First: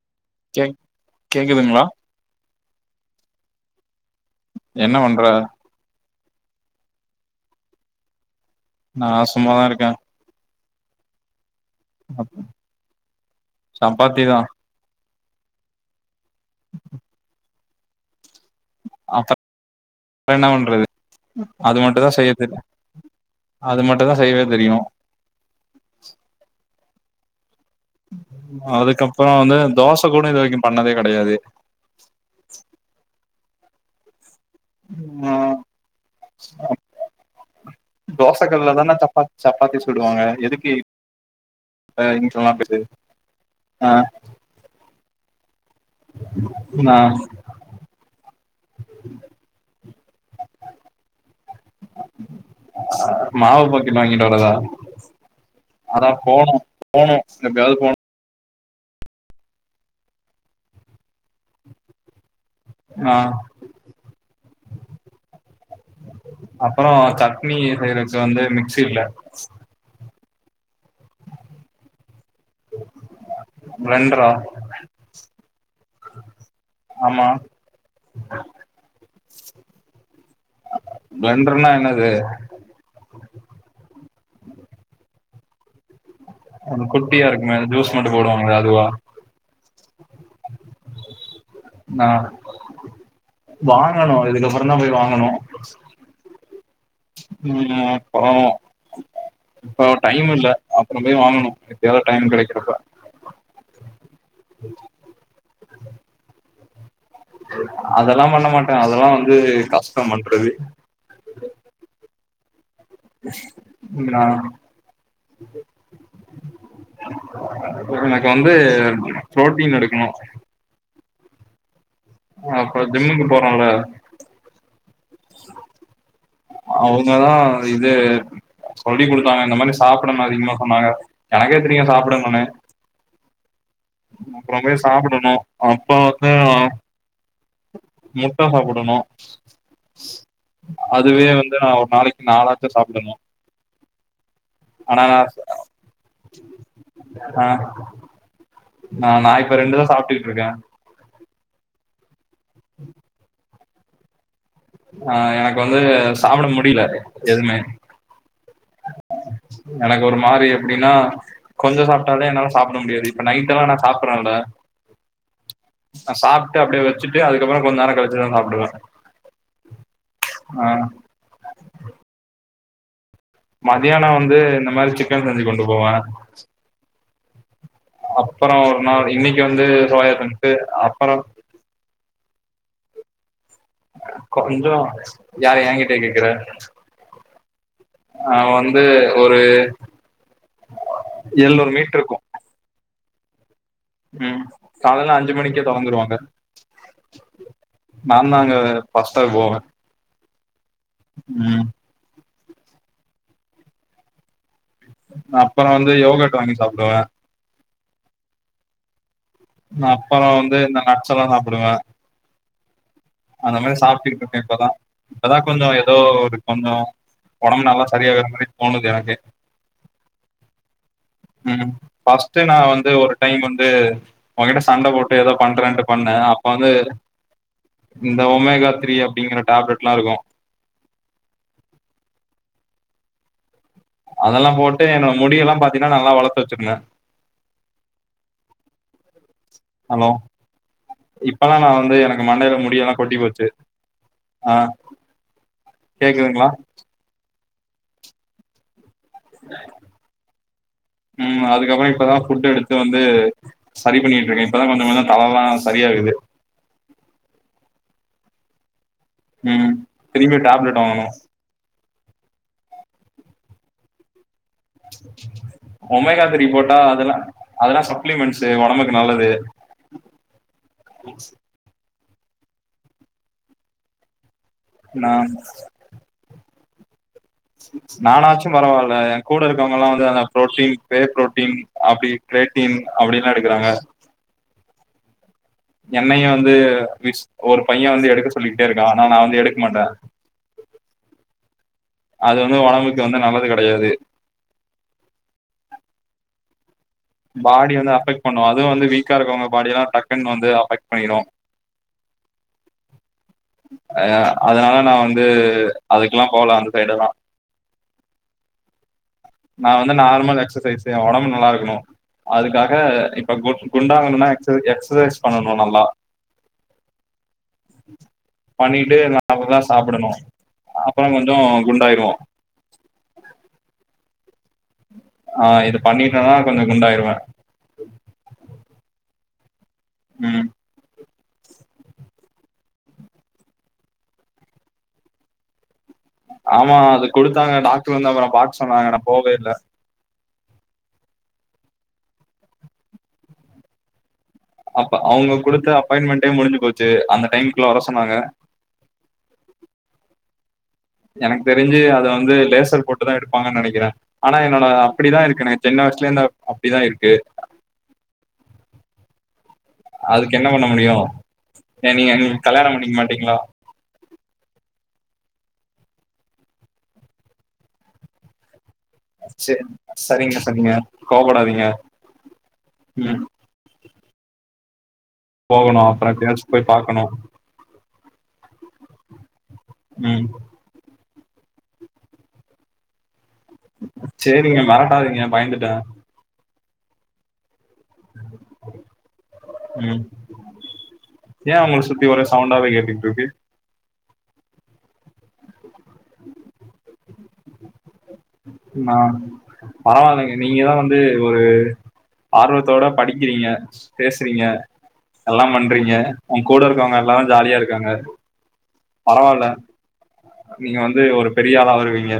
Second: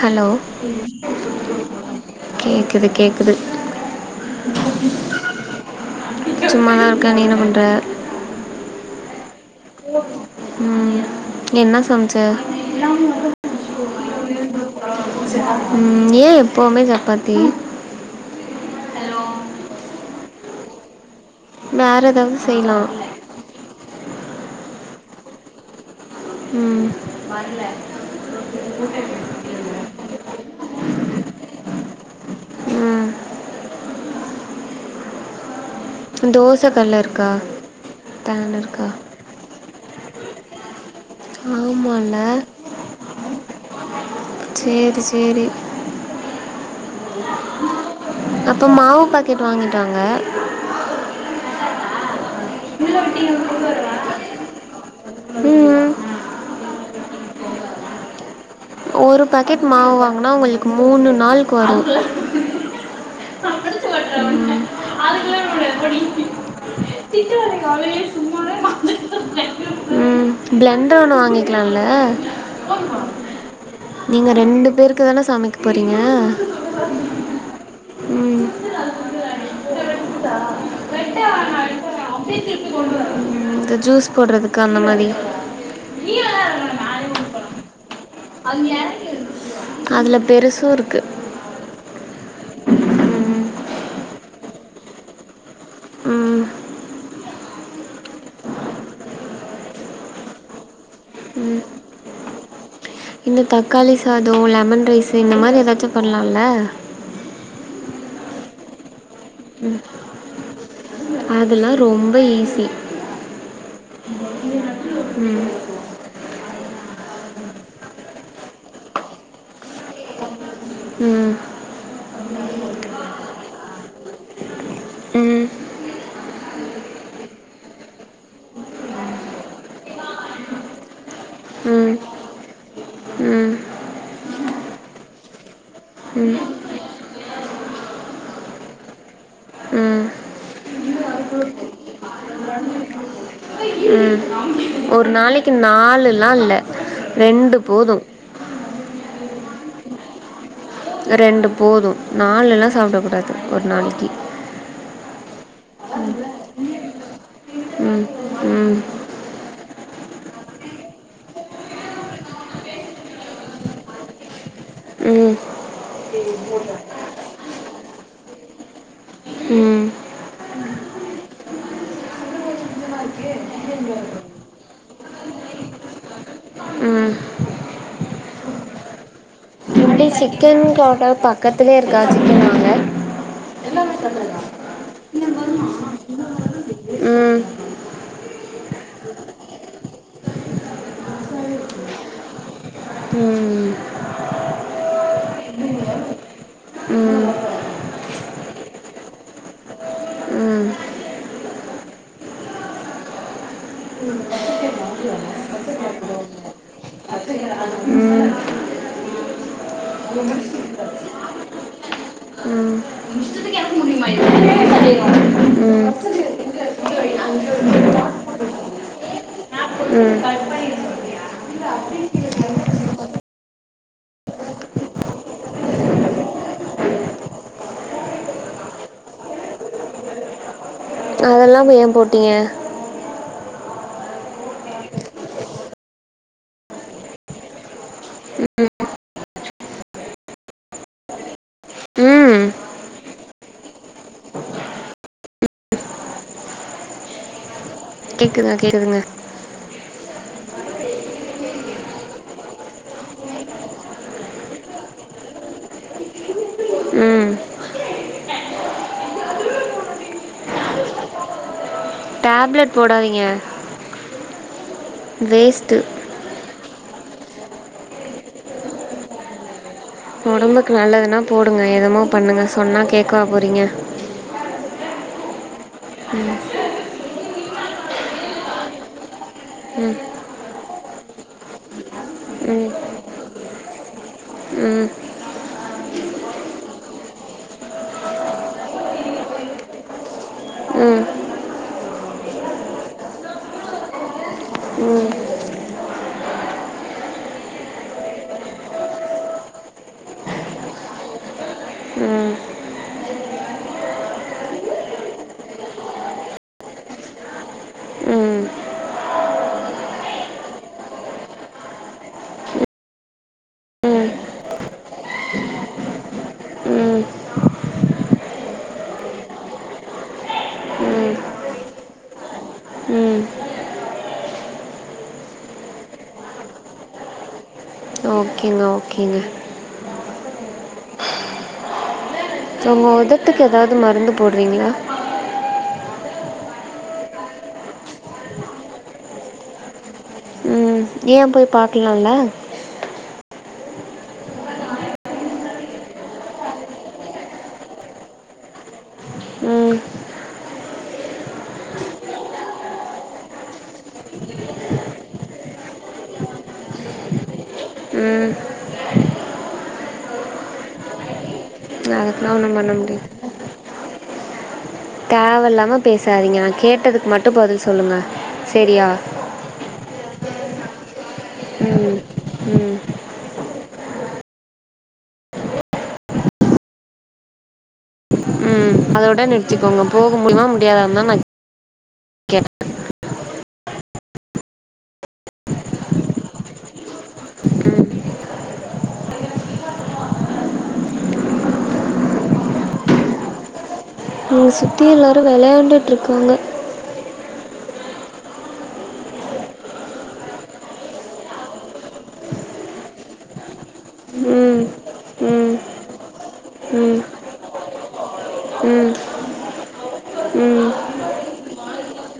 Hello கே கேக்குதுங்களா கேக்குது கேக்குது என்ன வண்ற சும்மாதா இருக்க நீ என்ன பண்ற நா சும்மாதா இருக்கே ம் என்ன சம்ச்ச சப்பாத்தி தா ம் ஏ எப்பவுமே சப்பாத்தி அப்ற என்ன வண்றது அது வேற மட்டு தா செய்ய ஏதாவது தெரியு செய்யலாம் அது மட்டும் தா செய்யவே தெரியு ம் அதுக்கப்புறோ வந்து தோச கூட இது வரைக்கு பண்ணதே கெடையாது ம் ம் தோசை கல்ல இருக்கா தோச பேன் கல்ல இருக்கா தான சப்பாத் சப்பாத்தி சுடுவாங்க எதுக்கு ஆமால்ல [unintelligible] ஆ சேரி சேரி நா அப்போ மாவு பாக்கெட் வாங்கிட்டு வாங்க மாவு பாக்கெட் வாங்கிட்டு வரதா ம் ம் அதா போனு போனு எப்பயாவது போனு ஒரு பாக்கெட் மாவு வாங்குனா உங்களுக்கு மூணு நாள்க் வரு ஆ ம் அப்புறோ திட்டு சட்னி வாங்குறதுக்கு அவளையே செய்யறக்கு வந்து சும்மாவே மிக்சி இல்ல மாட்டிட்டு இருக்கேன். ம் பிளண்டர் ஒண்ணு வாங்கிக்கலாம்ல நீங்க பிளண்டரா ரெண்டு பேருக்கு தான சமைக்க போறீங்க ஆமா இதை ப்ளேன்டர்னா என்னது ம் இந்த ஜூஸ் போடுறதுக்கு அந்த மாரி ஒன் குட்டியாருக்குமே அது ஜூஸ் மட்டு போடுவாங்களே அதுவா அதுல பெருசு இருக்கு ஆ ம் வாங்கணு இதுக்கப்புறோ தா போய் வாங்கணு ம் ம் அப்புறோ இப்போ டைமில்ல அப்புறோ போய் வாங்கணு ம் எப்பயாவது டைம் கெடைக்கிறப்ப இந்த தக்காளி சாதோ லெமன் ரைஸு இந்த மாரி எதாச்சு பண்லால்ல அதெல்லா பண்ண மாட்டேன் அதெல்லா வந்து கஷ்டோ பண்றது அதெல்லா ரொம்ப ஈஸி ஆ ம் எனக்கு வந்து புரோட்டீன் எடுக்கணு ம் அப்புறோ ஜிம்முக்கு போறோல ம் அவுங்கதா இது சொல்லி குடுத்தாங்க இந்த மாரி சாப்பிடணு அதிகமா சொன்னாங்க எனக்கே தெரியு ம் சாப்பிடணுன்னு ம் அப்புறமே சாப்புடணு அப்பறோ வந்து ம் முட்ட சாப்புடணு ம் ம் அதுவே வந்து நா ஒரு நாளைக்கி நாலாச்சு சாப்புடணு ம் ஒரு நாளைக்கி நாலுல்லா இல்ல ரெண்டு போது ஆ நா இப்ப ரெண்டுதா சாப்பிட்டுட்டு இருக்கே ரெண்டு போது நாலுல்லா சாப்பிட கூடாது ஒரு நாளைக்கி ஆ எனக்கு வந்து சாப்புட முடில எதுவுமே ம் ம் எனக்கு ஒரு மாரி எப்பிடின்னா கொஞ்சோ சாப்புட்டாலே என்னால சாப்புட முடியாது இப்ப நைட்டெல்லா நா சாப்புறேல ம் நா சாப்ட்டு அப்டியே வச்சிட்டு அதுக்கப்பற கொஞ் நேர கழிச்சுதா சாப்டுவே ம் ஆ மதியான வந்து இந்த மாரி சிக்கன் செஞ்சு கொண்டு போவே ம் அப்பற ஒரு நாள் இன்னைக்கி வந்து அப்டி சோயா பன்ஸ் சிக்கன் அப்புறோ கார்டர் பக்கத்திலே இருக்கா சிக்கன் வாங்க கொஞ்சோ யார என்கிட்ட ம் ஆ வந்து ஒரு எழ்னூறு மீட்டுருக்கு ம் ம் ம் காலல அஞ்சு மணிக்கே தொறந்துருவாங்க ம் நா தாங்க ஃபஸ்டே போவே ம் ம் ே [unintelligible] அப்பற வந்து யோகட் வாங்கி சாப்டுவே ம் அப்பற வந்து இந்த நட்ச்சல்லா சாப்டுவே ம் அந்த இஷ்டத்துக்கு இறக்க மாரி முடியுமா சாப்ட்டுகிட்டு இது இருக்கே இப்பதா இப்பதா கொஞ்சோ ம் ஏதோ ஒரு கொஞ்சோ ஒடம்பு நல்லா சரியாகுற மாரி தோணுது எனக்கே ம் ம் ஃபஸ்ட்டு நா வந்து ஒரு டைம் வந்து ஓங்கிட்ட சண்ட போட்டு ஏதோ பண்றேன்ட்டு பண்ணே அப்ப வந்து இந்த ஒமேகா த்ரீ அப்பிடிங்ற டேப்லெட்ல்லா இருக்கு அதல்லா போய் ஏ போட்டீங்க அதல்லா போட்டு என்னோட முடியெல்லா பாத்தீன்னா நல்லா வளத்து வச்சிருந்தே ஹலோ இப்பல்லா நா வந்து எனக்கு ம் மண்டையில முடி எல்லா கொட்டி போச்சு ஆ கேக்குதுங்ளா கேக்குதுங்க கேடக்குதுங்க ம் அதுக்கப்பற இப்பதா ஃபுட்டு எடுத்து வந்து சரி பண்ணிட்டுருக்கே இப்பதா கொஞ்ச கொஞ்ச தலலா சரியாகுது ம் ம் திரும்பி டேப்லெட் வாங்கணு டேப்லெட் போடாதீங்க வேஸ்ட்டு ஒமைகாத்ரி போட்டா அதெல்லா அதெல்லா சப்ளிமெண்ட்ஸ்சு ஒடம்புக்கு நல்லது ஒடம்புக்கு நல்லதுன்னா போடுங்க என்னமோ பண்ணுங்க சொன்னா கேக்கவா போறீங்க நான்ஸ் ம் நானாச்சு பரவாயில்ல எ கூட ம் இருக்கவங்கல்லா ம் வந்து அந்த புரோட்டீன் பே போரோட்டீன் அப்டி ம் கேரேடீன் அப்டின்ல்லா எடுக்கிறாங்க ம் என்னையு வந்து விஸ் ஒரு பைய வந்து எடுக்க சொல்லிட்டே இருக்கா ஆனா நா வந்து எடுக்க மாட்டே ம் அது வந்து ஒடம்புக்கு வந்து நல்லது கெடையாது ம் பாடி வந்து அஃபெக்ட் பண்ணு அதுவு வந்து வீக்கா இருக்கவுங்க பாடி எல்லா டக்குன் வந்து அஃபெக்ட் பண்ணீரு ம் அத அதுனால நா வந்து அதுக்கெல்லா போல அந்த சைடுலா ம் நா வந்து நார்மல் எக்சசைஸ் செய்வ எ ஒடம்பு நல்லார்க்கணு அதுக்காக இப்ப கு ம் குண்டாங்கணுன்னா எக்சசு எக்ஸசைஸ் பண்ணனு நல்லா ம் பண்ணிட்டு நல்லா சாப்பிடணு அப்பறோ கொஞ்சோ குண்டாய்ருவோ ம் ஆ இது பண்ணிட்டனா கொஞ்சோ குண்டாய்ருவே ஓகேங்க ஓகேங்க ம் உங்க ஒதட்டுக்கு எதாது மருந்து போட்றீங்ளா ஆமா அது குடுத்தாங்க டாக்டர் வந்து அப்பறோ பாக் சொன்னாங்க நா போவே இல்ல ஏ போய் பாக்கலால்ல அப்ப அவுங்க குடுத்த அப்பாயிண்மெண்ட் டைம் முடிஞ்சு போச்சு அந்த டைம்க்குள்ள வர சொன்னாங்க ம் எனக் தெரிஞ்சு அத வந்து லேசர் போட்டுதா எடுப்பாங்கன் நெனைக்கிறே ஆனா என்னோட அப்பிடிதா இருக்கு எனக் சின்ன வய்சுலர்ந்து அப் அப்டிதா இருக்கு ம் அதுக் என்ன பண்ண முடியு ஏ நீங்க அதுக்கெலாம் நீங் ஒன்றும் பண்ண கல்யாணம் பண்ணிக் முடியாது மாட்டீங்ளோ தேவல்லாம பேசாதீங்க நா கேட்டதுக் மட்டு பதில் சொல்லுங்க செரியா சேரிங் சரிங்க சரிங்க கோவப்படாதீங்க ம் ம் போகணு அப்பறோ பேஸ் போய் பாக்கணு ம் அதோட நிறுத்திக்கோங்க போக ம் முடியுமா முடியாதான் தா நா சேரிங்க மெரட்டாதீங்க பய்ந்துட்டே ம் ம் ஏ உங்களுக் சுத்தி வர சவுண்டாவே கேட்டுக்ட்ருக்கு இங்க சுத்தி எல்லாரு வெளயாண்டுட்ருக்காங்க நாம் பரவால்லைங்க நீங்கதா வந்து ஒரு ஆர்வத்தோட படிக்கிறீங்க பேசறீங்க ம் எல்லா ம் பண்றீங்க உங் கூட ம் இருக்கவ்ங்க எல்லாரு ஜாலியா இருக்காங்க ம் பரவால்ல ம் நீங்க வந்து ஒரு பெரிய ஆளா வருவீங்க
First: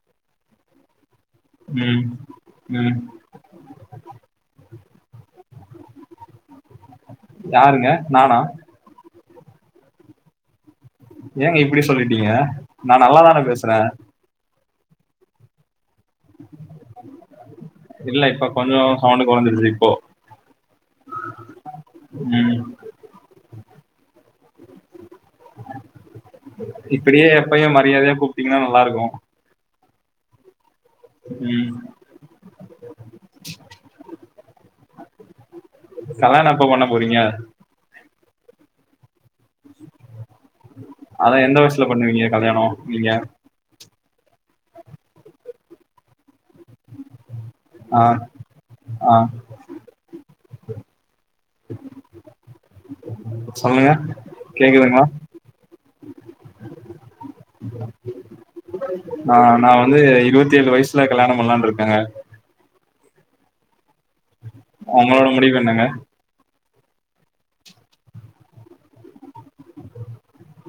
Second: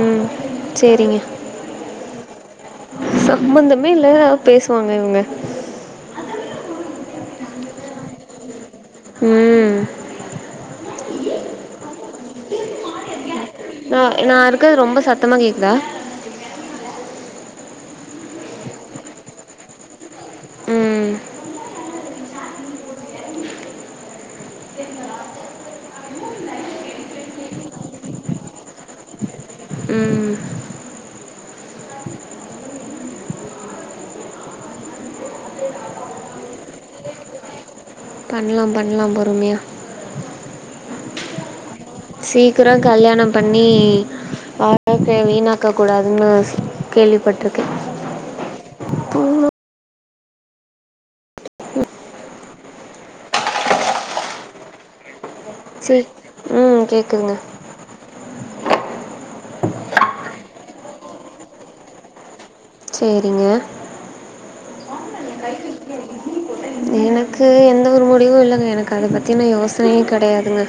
ம் செரிங்க ம் ம் சம்மந்தமே இல்ல பேசுவாங்க இவங்க யாருங்க நானா ம் ஏங்க இப்பிடி சொல்லிட்டீங்க நா நல்லாதான பேசறே அ இல் நா இருக்கறது ரொம்ப சத்தமா கேக்குதா இல்ல இப்ப கொஞ்சோ சவுண்டு கொறஞ்சிருச்சு இப்போ ம் ம் இப்பிடியே எப்பயு மரியாதையா கூப்ட்டீங்கனா நல்லாருக்கு ம் ம் கல்யாண எப்ப பண்ண போறீங்க பண்லா பண்லா பொறுமையா அதா எந்த வயசுல பண்ணுவீங்க கல்யாண நீங்க நீ வாழ வீணாக்கக் கூடாதுன்னு கேள்விப்பட்டிரு ஆ ஆ சொல்லுங்க கேக்குதுங்கலா சேரி ம் கேக்குதுங்க ஆ நா வந்து இருபத்தி ஏழு வயசுல கல்யாண பண்ணலாம்னு இருக்கேங்க சேரிங்க ஒங்களோட முடிவு என்னங்க எனக்கு எந்த ஒரு முடிவு இல்லங்க எனக்கு அதை பத்துன்னா யோசனையே கெடையாதுங்க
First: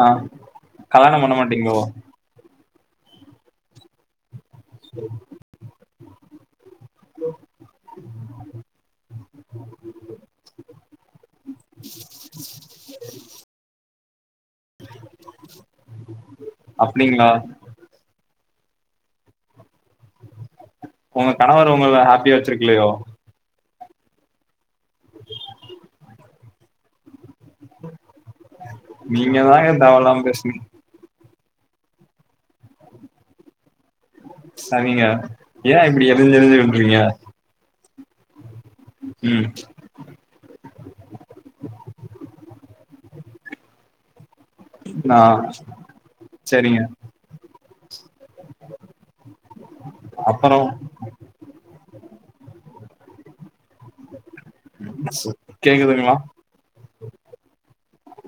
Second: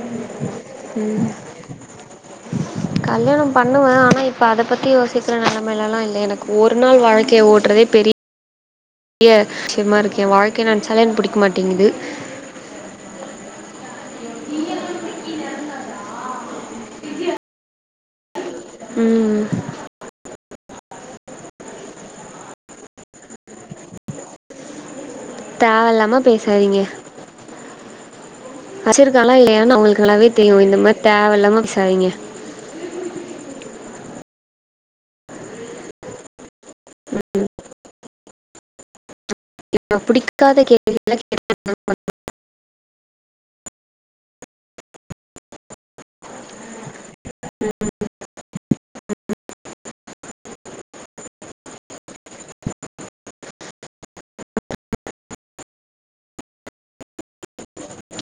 ஆ கல்யாணம் பண்ண மாட்டீங்களோ கல்யாணாம் பண்ணுவே ஆனா இப்ப அத பத்தி யோசிக்கறே நி நிலமைலா இல்ல எனக்கு ஒரு நாள் வாழ்க்கை ஓட்றதே பெரிய பெரிய இதுவா இருக்கு எ வாழ்கைய நினைச்சாலே பிடிக்க மாட்டேங்குது அப்படிங்களா ம்ம் உங்க கணவர் உங்கள ஹாப்பியா வச்சிருக்கலையோ தேவ இல்லாம பேச பேசாதிங்க வச்சு இருக்காற நீங்க தாங்க இல்லயையானு உங்களுக்கு தேவயில்லாம நல்லாவே பேசுனீங்க தெரியு இந்த மாறி தேவ இல்லாம பேசாதீங்க சேரிங்க ஏன் இப்டி எருஞ்சி எருஞ்சி விழுறீங்க ம் பிடிக்காத கேள்வி கேக்கு [unintelligible] [unintelligible] ஆ சேரிங்க அப்புற கேக்குதுங்களா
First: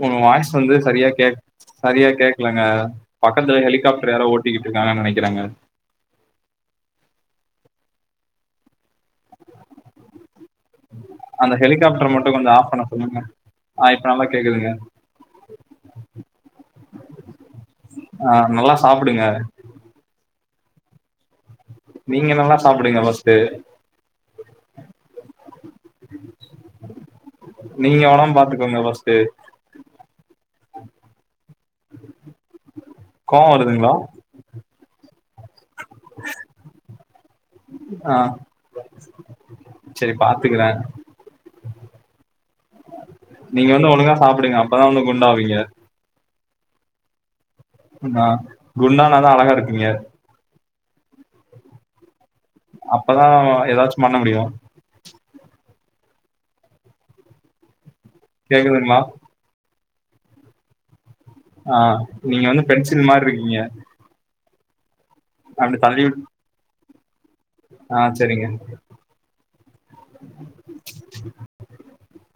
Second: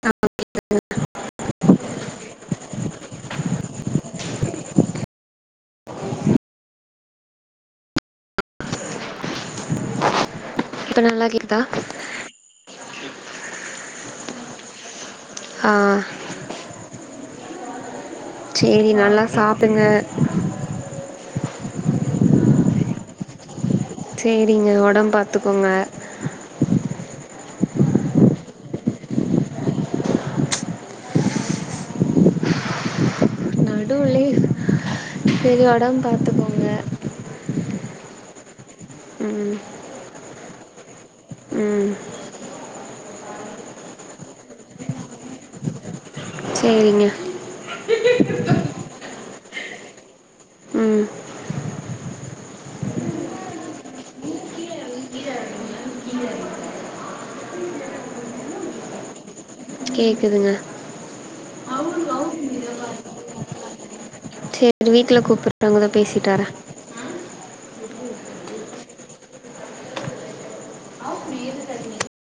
உங்க வாய்ஸ் வந்து சரியா கேக் சரியா கேக் இல்லங்க பக்கத்துல ஹெலிகாப்டர் யாரோ ஓட்டிக்கிட்டு இருக்காங்கனு நினைக்கிறேங்க இப்ப நல்லா அந்த கேக்குதா ஹெலிகாப்டர் மட்டு கொஞ்ச ஆஃப் பண்ண சொல்லுங்க ஆ இப்ப நல்லா கேக்குதுங்க ஆ ஆ சேரி நல்லா சாப்டுங்க சாப்பிடுங்க நீங்க நல்லா சாப்பிடுங்க பஸ்ட்டு சேரிங்க உடம்பு பாத்துக்கோங்க நீங்க உடம்ப பார்த்துக்கோங்க ஃபஸ்டு கோவம் வருதுங்களா நடுவுலே சேரி உடம்ப பாத்துக்கோங்க ஆ ம் சேரி பாத்துக்கறே ம் நீங்க வந்து ஒழுங்கா சாப்பிடுங்க அப்பதான் வந்து குண்டாவீங்க சரிங்க ஆ குண்டானாதான் அழகா இருக்கீங்க ம் அப்பதா ஏதாச்சு பண்ண முடியு கேக்குதுங்லா கேக்குதுங்க ஆ நீங்க வந்து பென்சில் மாரிருக்கீங்க சேரி வீட்ல கூப்பிறாங்க நா தள்ளி விட் பேசிட்டு வாரே ஆ சரிங்க